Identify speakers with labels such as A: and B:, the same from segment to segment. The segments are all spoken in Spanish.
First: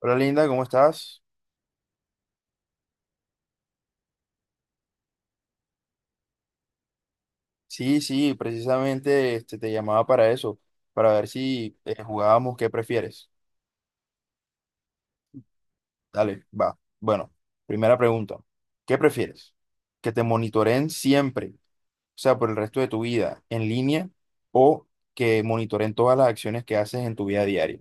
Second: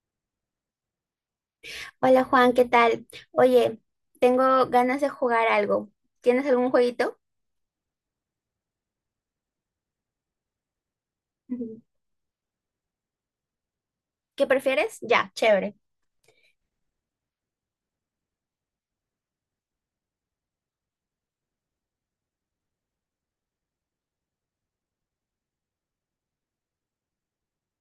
A: Hola Linda, ¿cómo estás?
B: Hola Juan, ¿qué tal? Oye, tengo ganas de jugar algo. ¿Tienes algún jueguito?
A: Sí, sí, precisamente te llamaba para eso, para ver si
B: Ujú.
A: eh, jugábamos qué prefieres.
B: ¿Qué prefieres? Ya, chévere.
A: Dale, va. Bueno, primera pregunta. ¿Qué prefieres? ¿Que te monitoreen siempre, o sea, por el resto de tu vida en línea o que monitoreen todas las acciones que haces en tu vida diaria?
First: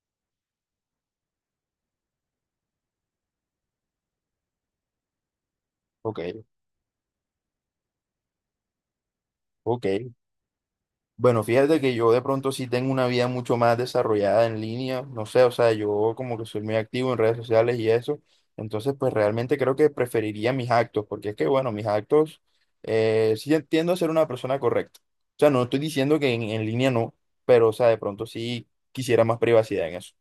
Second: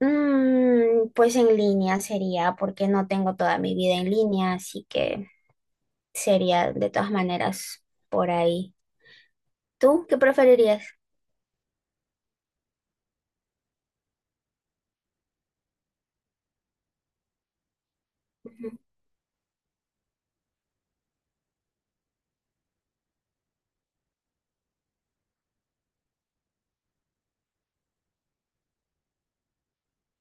B: Pues en línea sería, porque no tengo toda mi vida en línea, así que
A: Ok,
B: sería de todas maneras por ahí.
A: ok.
B: ¿Tú qué preferirías?
A: Bueno, fíjate que yo de pronto sí tengo una vida mucho más desarrollada en línea, no sé, o sea, yo como que soy muy activo en redes sociales y eso, entonces pues realmente creo que preferiría mis actos, porque es que bueno, mis actos, sí entiendo a ser una persona correcta, o sea, no estoy diciendo que en línea no, pero o sea, de pronto sí quisiera más privacidad en eso.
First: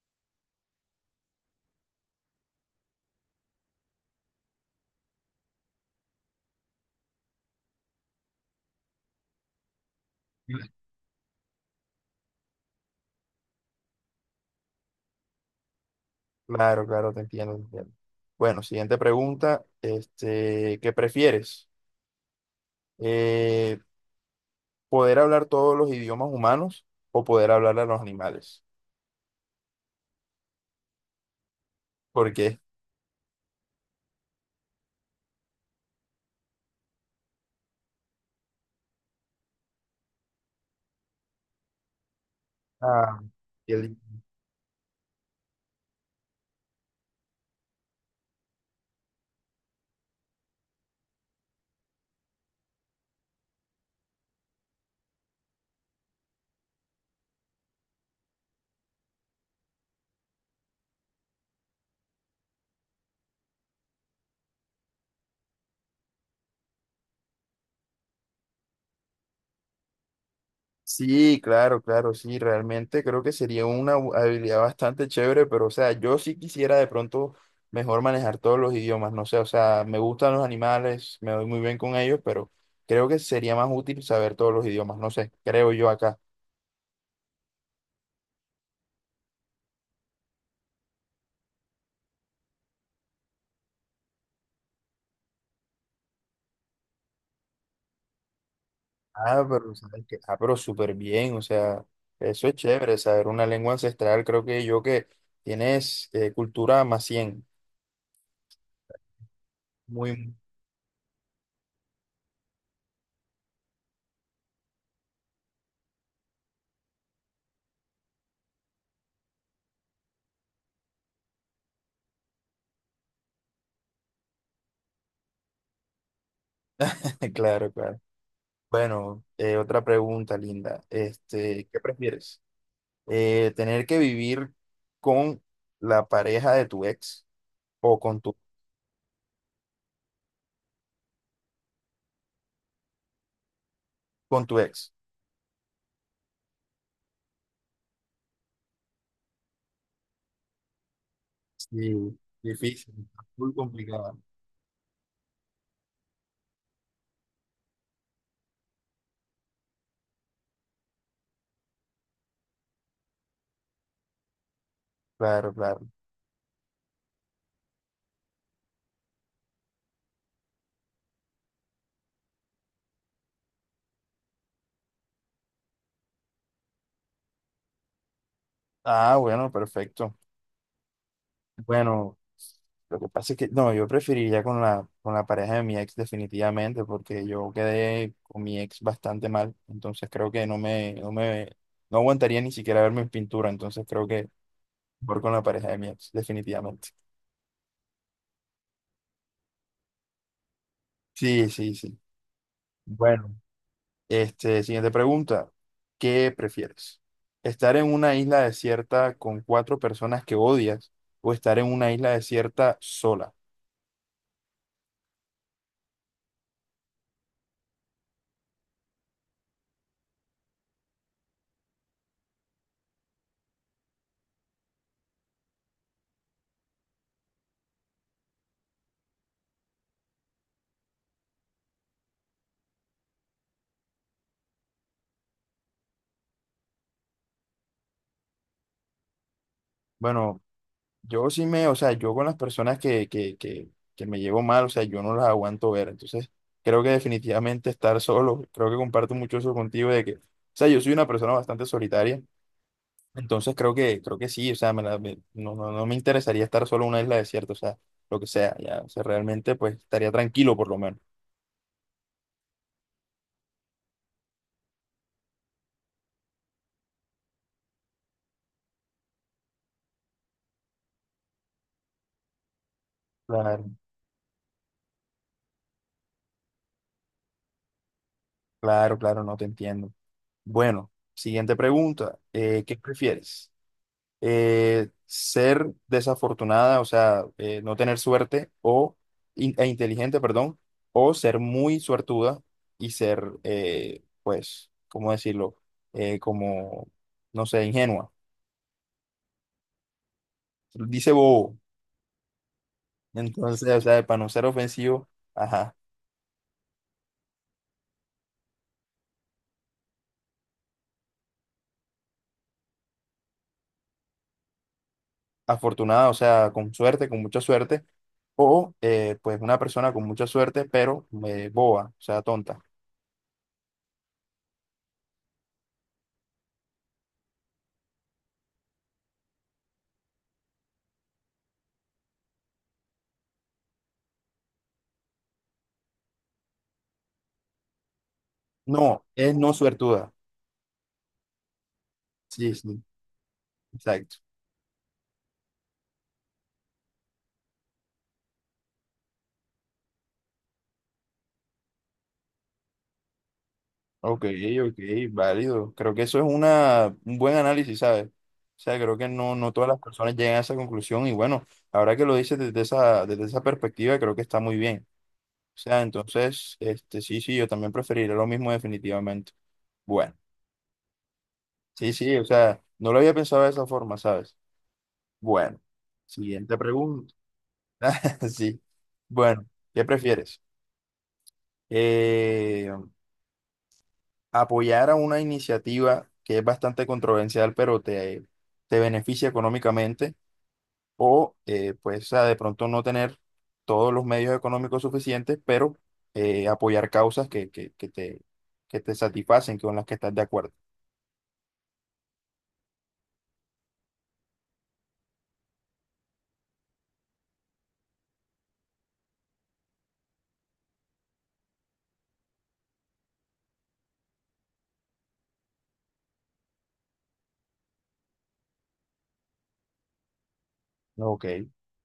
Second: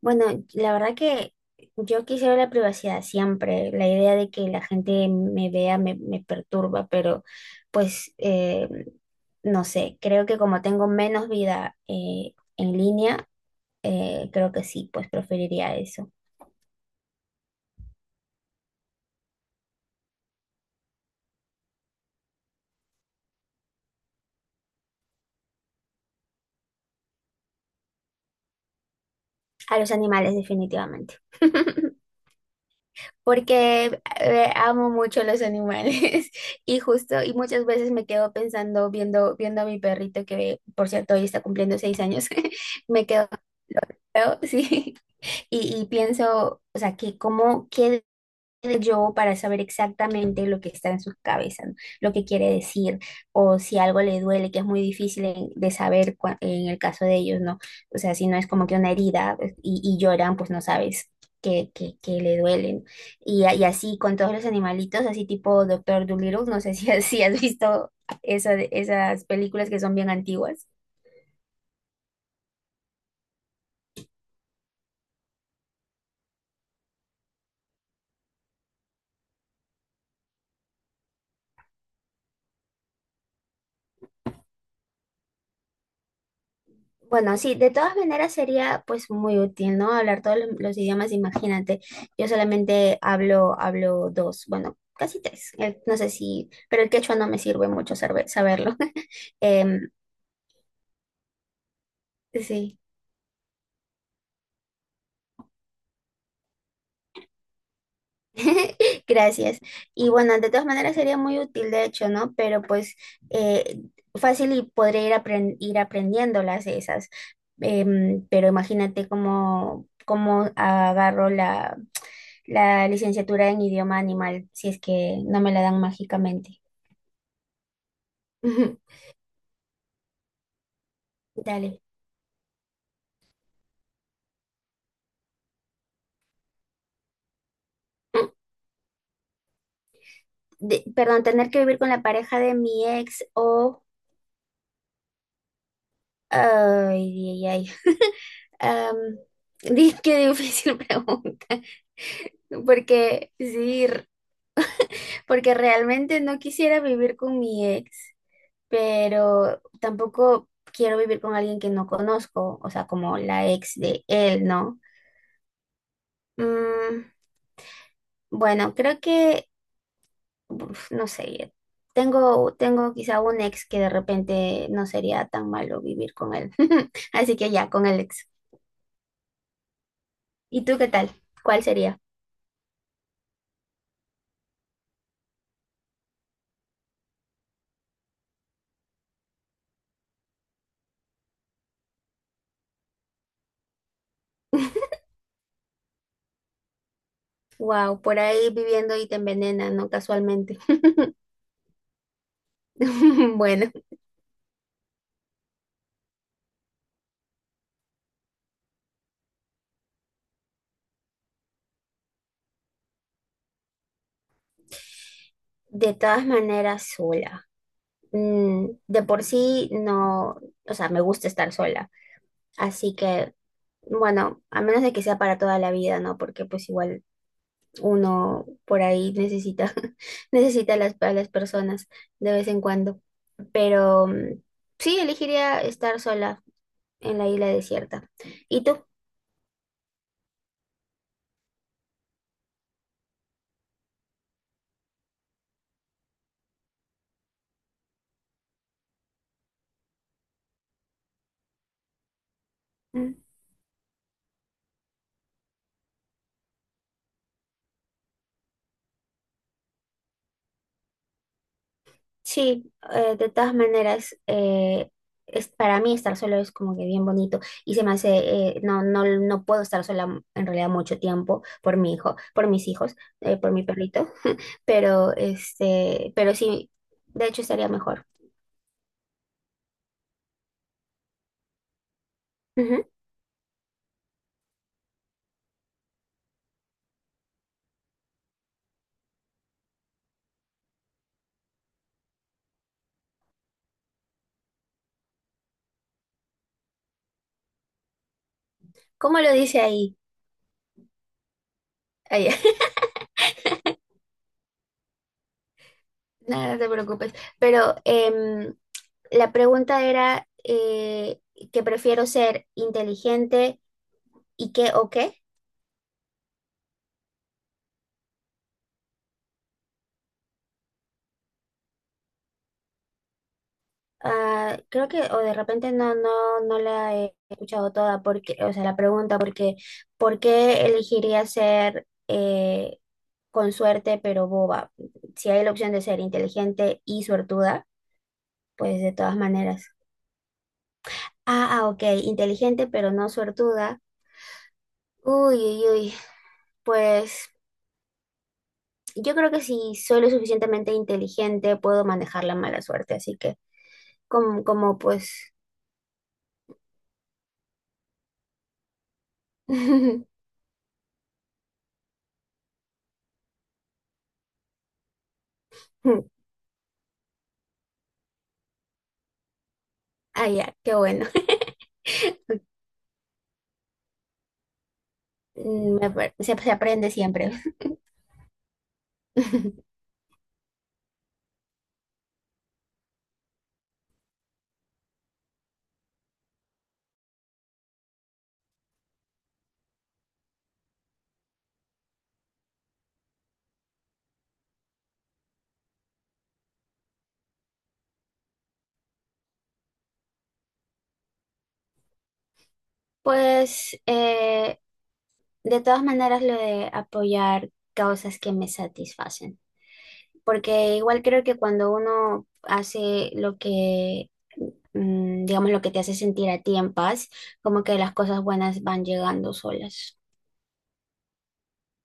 B: Bueno, la verdad que yo quisiera la privacidad siempre. La idea de que la gente me vea me perturba, pero pues no sé, creo que como tengo menos vida en línea, creo que sí, pues preferiría eso.
A: Claro, claro, te entiendo, te entiendo. Bueno, siguiente pregunta, este, ¿qué prefieres? Eh, ¿Poder hablar todos los idiomas humanos o poder hablar a los animales?
B: A los animales, definitivamente.
A: Porque,
B: Porque amo mucho los animales y justo, y muchas veces me quedo pensando, viendo a mi perrito que, por cierto, hoy está cumpliendo 6 años. Me
A: ah,
B: quedo,
A: el-
B: sí. Y pienso, o sea, que cómo quedo yo para saber exactamente lo que está en su cabeza, ¿no? Lo que quiere decir, o si algo le duele, que es muy difícil de saber en el caso de ellos, ¿no? O sea, si no es como que una herida pues, y lloran, pues no sabes que le duelen. Y así con todos los animalitos, así tipo Doctor Dolittle, no sé si, si has visto eso, esas películas que son bien antiguas.
A: sí, claro, claro, sí, realmente creo que sería una habilidad bastante chévere, pero, o sea, yo sí quisiera de pronto mejor manejar todos los idiomas, no sé, o sea, me gustan los animales, me doy muy bien con ellos, pero creo que sería más útil saber todos los idiomas, no sé, creo yo acá.
B: Bueno, sí, de todas maneras sería pues muy útil, ¿no? Hablar todos los idiomas, imagínate. Yo solamente hablo dos, bueno, casi tres. No sé si, pero el quechua no me sirve mucho saberlo.
A: Ah, pero,
B: Em,
A: ¿sabes qué? Ah, pero súper bien, o sea, eso es
B: sí.
A: chévere, saber una lengua ancestral, creo que yo que tienes cultura más 100,
B: Gracias. Y
A: muy,
B: bueno, de todas maneras sería muy útil, de hecho, ¿no? Pero pues eh, fácil y podré ir aprendiéndolas esas. Pero imagínate cómo agarro la licenciatura en idioma animal si es que no me la dan mágicamente.
A: claro, claro.
B: Ujú.
A: Bueno, otra pregunta, Linda. Este, ¿qué
B: Dale.
A: prefieres? ¿Tener que vivir con la pareja de tu ex o
B: Perdón, tener que vivir con la pareja de mi ex o.
A: con tu ex?
B: Ay, ay, ay. Am, qué difícil pregunta.
A: Sí, difícil, está
B: Porque
A: muy
B: sí,
A: complicada.
B: porque realmente no quisiera vivir con mi ex, pero tampoco quiero vivir con alguien que no conozco, o sea, como la ex de él, ¿no?
A: Claro, claro.
B: Mm, bueno, creo que, uf, no sé, tengo quizá un ex que de repente no sería tan malo vivir con él. Así que ya, con el ex.
A: Ah, bueno, perfecto.
B: ¿Y tú qué tal? ¿Cuál sería?
A: Bueno, lo que pasa es que no, yo preferiría con la pareja de mi ex definitivamente, porque yo quedé con mi ex bastante mal, entonces creo que no me no aguantaría ni siquiera ver mi pintura, entonces creo que mejor con la pareja de mi ex, definitivamente.
B: Wow, por ahí viviendo y te envenenan, ¿no? Casualmente.
A: Sí, sí, sí. Bueno,
B: Bueno.
A: este, siguiente pregunta. ¿Qué prefieres? ¿Estar en una isla desierta con cuatro personas que odias o estar en una isla desierta sola?
B: De todas maneras, sola. De por sí no, o sea, me gusta estar sola. Así que, bueno, a menos de que sea para toda la vida, ¿no? Porque pues igual uno por ahí necesita, necesita a las personas de vez en cuando. Pero sí, elegiría estar sola en la isla desierta. ¿Y tú?
A: Bueno, yo sí me, o sea, yo con las personas que me llevo mal, o sea, yo no las aguanto ver. Entonces, creo que definitivamente estar solo, creo que comparto mucho eso contigo de que, o sea, yo soy una persona bastante solitaria. Entonces creo que sí, o sea, no, no, no me interesaría estar solo en una isla desierta, o sea, lo que sea, ya, o sea, realmente pues estaría tranquilo por lo menos.
B: Sí, de todas maneras, es, para mí estar solo es como que bien bonito y se me hace, no puedo estar sola en realidad mucho tiempo por mi hijo, por mis hijos, por mi
A: Claro,
B: perrito, pero este, pero sí, de hecho estaría mejor.
A: claro, claro, no te entiendo. Bueno, siguiente pregunta, ¿qué
B: Ujú.
A: prefieres? ¿Ser desafortunada, o sea, no tener suerte o e inteligente, perdón, o ser muy suertuda y ser, pues, ¿cómo decirlo? Como, no sé, ingenua.
B: ¿Cómo lo dice ahí?
A: Dice bobo.
B: Ahí.
A: Entonces, o sea, para no ser ofensivo, ajá,
B: Nada, no te preocupes, pero la pregunta era que prefiero ser inteligente y qué o qué.
A: afortunada, o sea, con suerte, con mucha suerte, o pues una persona con mucha suerte, pero boba, o sea, tonta.
B: Ah, creo que, o de repente no la he escuchado toda, porque, o sea, la pregunta, porque, ¿por qué elegiría ser con suerte pero boba? Si hay la opción de ser inteligente y suertuda, pues de
A: No,
B: todas
A: es no
B: maneras.
A: suertuda.
B: Ah, ah, ok,
A: Sí,
B: inteligente
A: sí,
B: pero no suertuda.
A: exacto.
B: Uy, uy, uy, pues yo creo que si soy lo suficientemente inteligente puedo manejar la mala suerte, así que
A: Ok,
B: como,
A: ok,
B: como pues.
A: válido. Creo que eso es una, un buen análisis, ¿sabes? O sea, creo que no, no todas las personas llegan a esa conclusión y bueno, ahora que lo dices desde esa perspectiva, creo que está muy bien. O sea, entonces, este, sí, sí, yo también preferiría lo mismo definitivamente. Bueno.
B: Ah, ya, qué bueno.
A: Sí, sí, o sea, no lo había pensado de esa forma, ¿sabes? Bueno,
B: Se
A: siguiente
B: aprende
A: pregunta.
B: siempre.
A: Sí. Bueno, ¿qué prefieres? Eh, apoyar a una iniciativa que es bastante controversial, pero te beneficia económicamente, o pues o de pronto no tener todos los medios económicos suficientes, pero apoyar causas que te satisfacen, con las que estás de acuerdo.
B: Pues de todas maneras lo de apoyar causas que me satisfacen, porque igual creo que cuando uno hace lo que, digamos, lo que te hace sentir a ti en paz, como que las cosas buenas van llegando solas.
A: Ok,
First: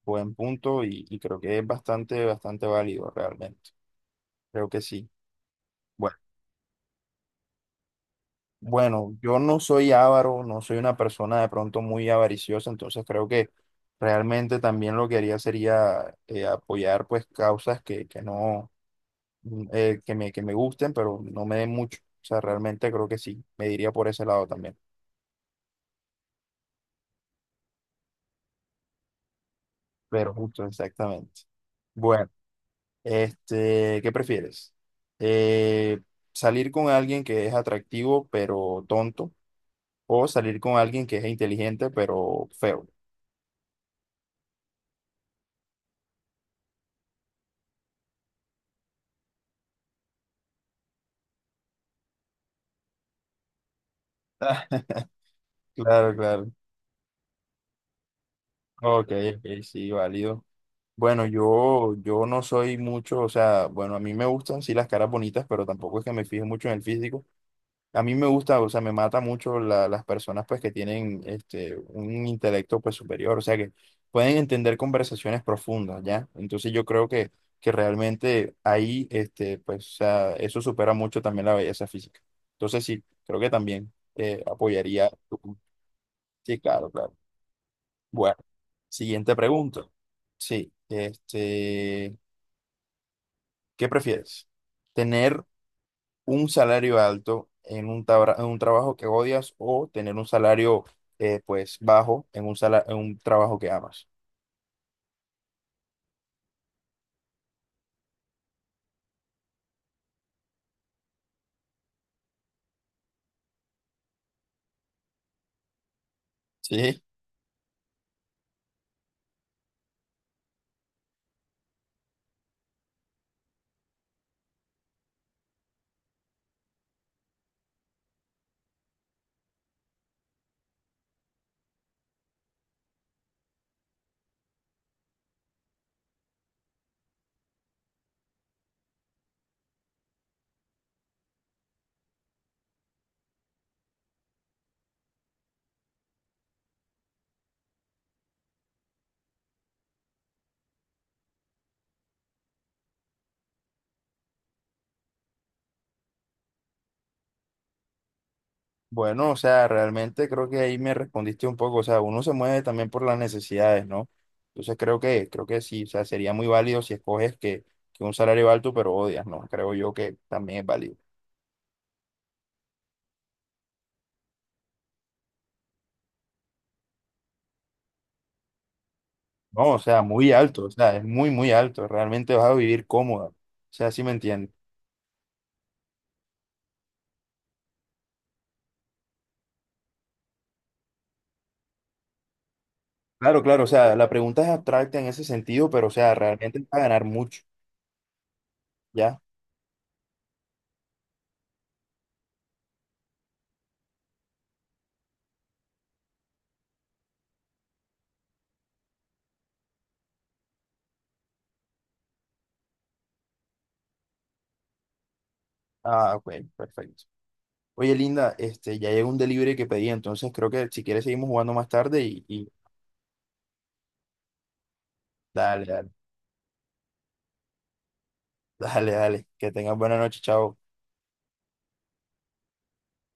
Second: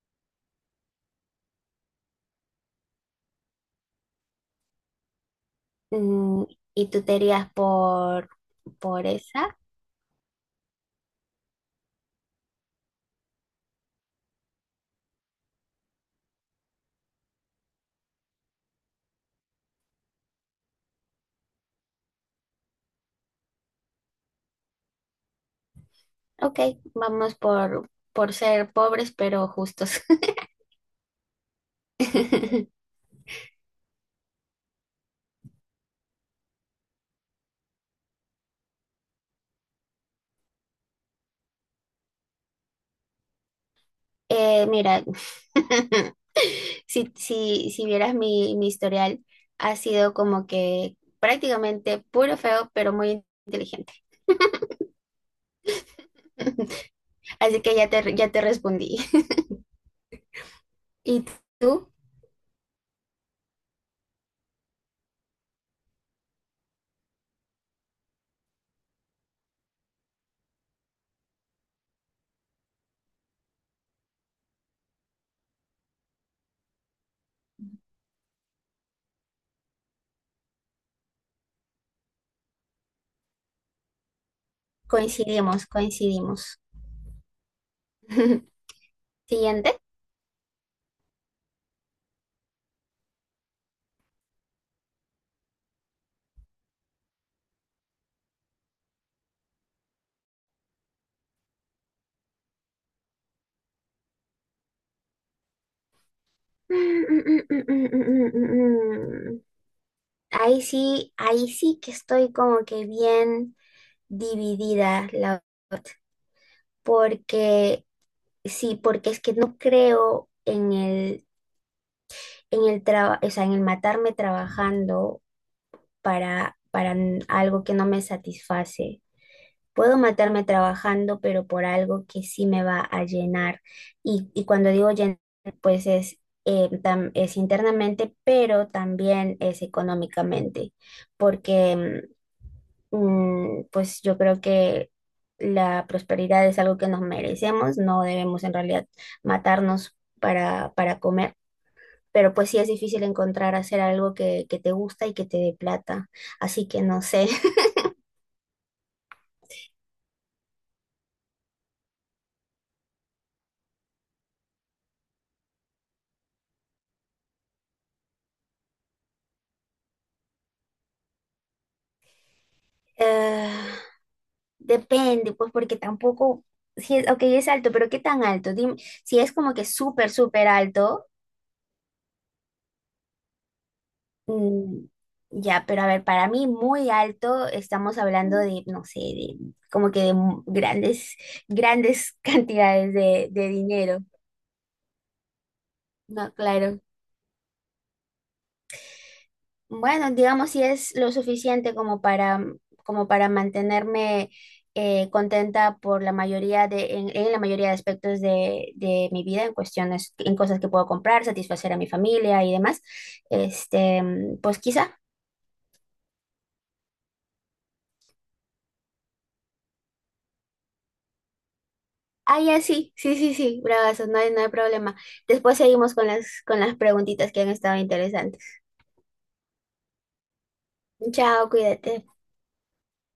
A: buen punto y creo que es bastante, bastante válido realmente. Creo que sí. Bueno,
B: Mm, y tú te irías por,
A: bueno, yo
B: esa.
A: no soy avaro, no soy una persona de pronto muy avariciosa, entonces creo que realmente también lo que haría sería apoyar pues causas que no, que me gusten, pero no me den mucho. O sea, realmente creo que sí, me diría por ese lado también.
B: Ok, vamos por ser pobres pero justos.
A: Pero justo, exactamente. Bueno, este, ¿qué prefieres? Eh, ¿Salir con alguien que es atractivo pero tonto o salir con alguien que es inteligente pero feo?
B: Mira. Si vieras mi historial, ha sido como que prácticamente puro feo, pero muy inteligente.
A: Claro, claro.
B: Así que ya te respondí.
A: Ok, ok, sí, válido. Bueno,
B: ¿Y tú?
A: yo no soy mucho, o sea, bueno, a mí me gustan, sí, las caras bonitas, pero tampoco es que me fije mucho en el físico. A mí me gusta, o sea, me mata mucho las personas, pues, que tienen, este, un intelecto, pues, superior, o sea, que pueden entender conversaciones profundas, ¿ya? Entonces yo creo que realmente ahí, este, pues, o sea, eso supera mucho también la belleza física. Entonces sí, creo que también apoyaría tu punto.
B: Coincidimos, coincidimos.
A: Sí, claro, claro. Bueno, siguiente
B: Siguiente.
A: pregunta. Sí, este, ¿qué prefieres? ¿Tener un salario alto en un, en un trabajo que odias o tener un salario pues bajo en un, en un trabajo que amas?
B: Mm, mm, mm, mm, mm, mm, mm, mm. Ahí sí que estoy como que bien dividida, la verdad,
A: Sí,
B: porque sí, porque es que no creo en el o sea, en el matarme trabajando para algo que no me satisface. Puedo matarme trabajando, pero por algo que sí me va a llenar. Y cuando digo llenar, pues es internamente, pero también es económicamente, porque pues yo creo que la prosperidad es algo que nos merecemos, no debemos en realidad matarnos para comer. Pero pues sí es difícil encontrar hacer algo que te gusta y que te dé plata. Así que no sé,
A: bueno, o sea, realmente creo que ahí me respondiste un poco, o sea, uno se mueve también por las necesidades, ¿no? Entonces creo que sí, o sea, sería muy válido si escoges que un salario alto pero odias, ¿no? Creo yo que también es válido.
B: Eh, depende, pues porque tampoco, si es, ok, es alto, pero ¿qué tan alto? Dime, si es como que
A: No, o sea,
B: súper,
A: muy
B: súper
A: alto, o sea, es
B: alto,
A: muy, muy alto, realmente vas a vivir cómoda, o sea, sí me entiendes.
B: mm, ya, pero a ver, para mí muy alto, estamos hablando de, no sé, de, como que de grandes, grandes cantidades de,
A: Claro,
B: de
A: claro, o sea,
B: dinero.
A: la pregunta es abstracta en ese sentido, pero o sea,
B: No,
A: realmente vas a
B: claro.
A: ganar mucho, ¿ya?
B: Bueno, digamos si es lo suficiente como para mantenerme contenta por la mayoría en la mayoría de aspectos de mi vida, en cuestiones, en cosas que puedo comprar, satisfacer a mi familia y demás. Este, pues quizá.
A: Ah, ok, perfecto. Oye, Linda, este, ya llegó un delivery que pedí, entonces creo que si quieres seguimos jugando más tarde
B: Ah,
A: y
B: ya sí, sí, sí, sí, bravazo, no hay problema. Después
A: dale, dale,
B: seguimos con las preguntitas que han estado interesantes.
A: dale, dale, que tengas buena noche, chao.
B: Chao, cuídate.